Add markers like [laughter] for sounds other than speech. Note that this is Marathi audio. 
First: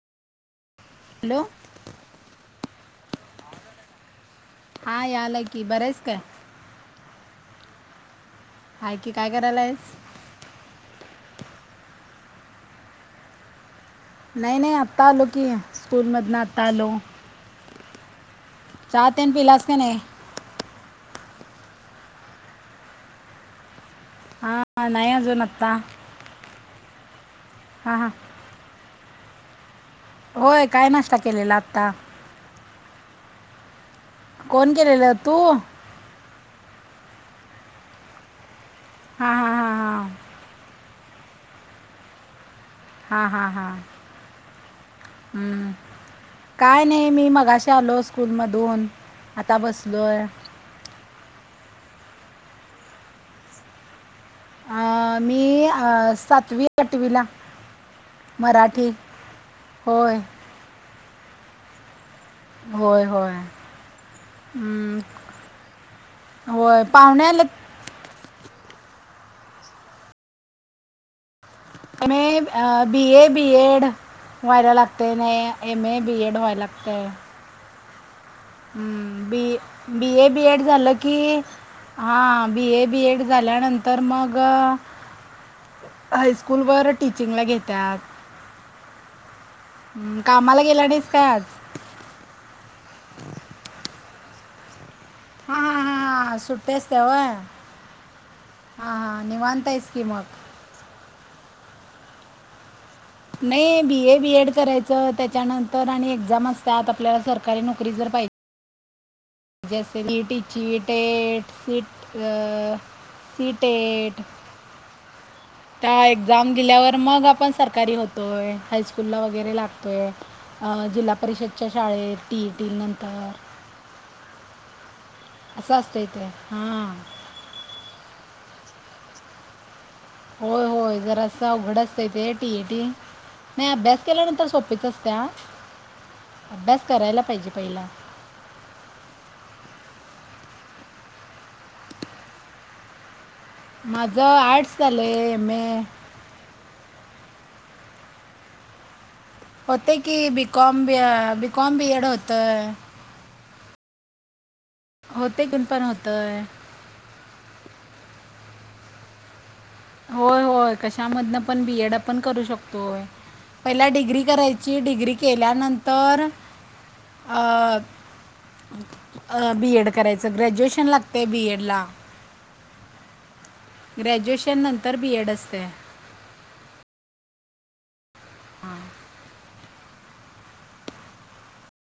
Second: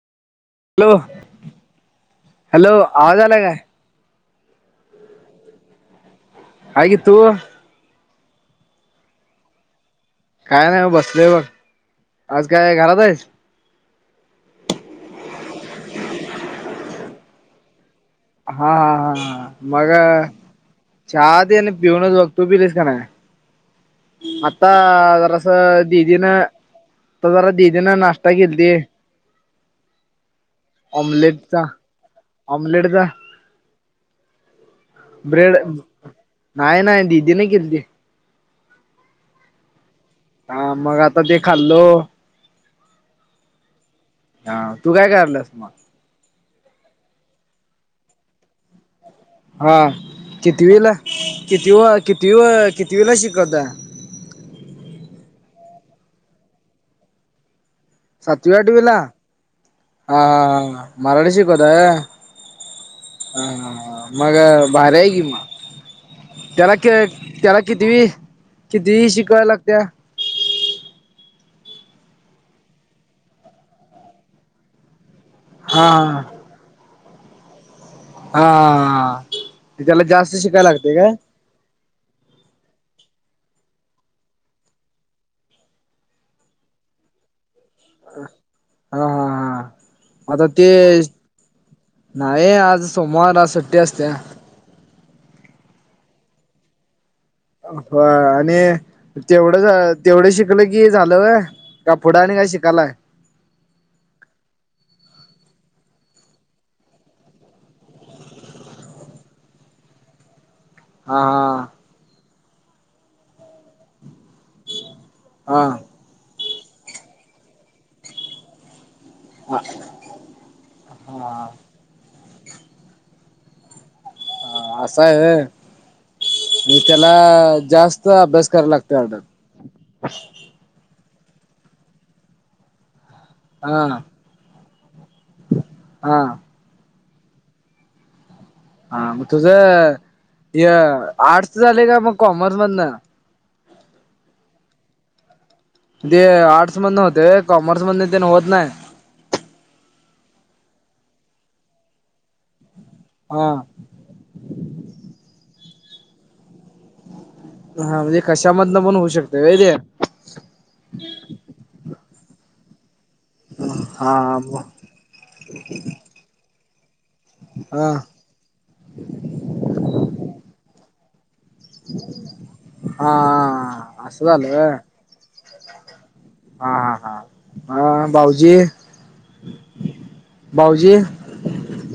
हॅलो. हॅलो. हॅलो आवाज आलाय काय? हा यालाय की बरां हाईस काय? हाय की तू. हा की काय करायला आहेस. काय नाही म बसले बघ आज काय घरात आहे. नाही नाही आत्ता लो की स्कूल मध ना आता लो. हा हा त्यान हा, पिलास का मग नाही चचा दे आणि पिऊनच बघ तो बिरस का नाही. आता हां नाही अजून जरास आत्ता दीदींन आता जरा दीदी न हां हां नाश्ता खेलतेय. होय काय नाश्ता केलेला ऑमलेटचा आत्ता ऑमलेटचा. कोण केलेलं तू ब्रेड नाही नाही दीदी नाही केल्ती. हा हा, हा मग आता ते खाल्लो. हां हां हां हा तू काय करलस मग. हम्म. काय नाय मी मगाशी आलो स्कूलमधून आता बसलोय. किती वेला किती व किती किती वेला शिकवता. अ मी अ सातवी आठवी ला. सातवी आठवीला होय हा हा मराठी शिकवताय. होय होय हा हा हा, मग भार हम्म, आहे कि मग त्याला होय. त्याला कितीवी कितवी शिकवाय लागत्या का नाही बी ए बी एड व्हायला लागते नाय. एम हा ए बी एड व्हयला लागतय. हा हा हम्म बी त्याला बी ए जास्त बीएड शिकायला झालं लागते काय की. हा बी ए बी एड झाल्यानंतर मग हायस्कूलवर टीचिंगला घेतात. हा हा हा, हम्म, आता कामाला ते. गेला नाहीस काय आज नाही आज सोमवार आज सुट्टी आत्या. हा हा हा, सुट्टेच असत्या होय. हो आणि हां निवांत आहेस तेवढंच की मग तेवढं शिक शिकल की झालंय होय का पुढं आणि काय शिकालाय. नाही बी ए बीएड करायचं त्याच्यानंतर आणि एक्झाम असतात आपल्याला सरकारी नोकरी जर पाहिजे. ज्या सीईटीचे हा डेट सीट. ग सिटेट. हा. त्या एक्झाम दिेल्यावर मग आपण सरकारी होतोय हायचक स्कुलला वगैरे हा हा लागतो आहे जिल्हा परिषदच्या हा शाळेत टीई टी नंतर ह आशा आहे अस असंस्तयते हा अं जास्त, ते अभ्यास कराय [unintelligible] होय होय, जरासं अवघड असतय ते, टीएटी नाही हा अभ्यास केल्यानंतर सोप. सोपीच असत्या. हा, अभ्यास करायला पाहिजे पहिला. हा मग तुझ हय आर्ट्स झाले का मग कॉमर्स मधनं? माझं आर्ट्स झालं आहे एम ए ते आर्ट्स मध होते कॉमर्स मध ते होत नाही होते की B Com B B Com B Ed होत हां. होते, गुण पण होतंय. हा म्हणजे, कशामधनं पण होऊ शकते व्हयं ते. होय होय, कशामधनं पण बीएड आपण करू शकतोय. पहिला हा डिग्री करायची. डिग्री केल्यानंतर, अ हा बी एड करायचं ग्रॅज्युएशन लागतय बीएड ला. हां ग्रॅज्युएशन नंतर बीएड असते. हा हा हा हा भाऊजी भाऊजी?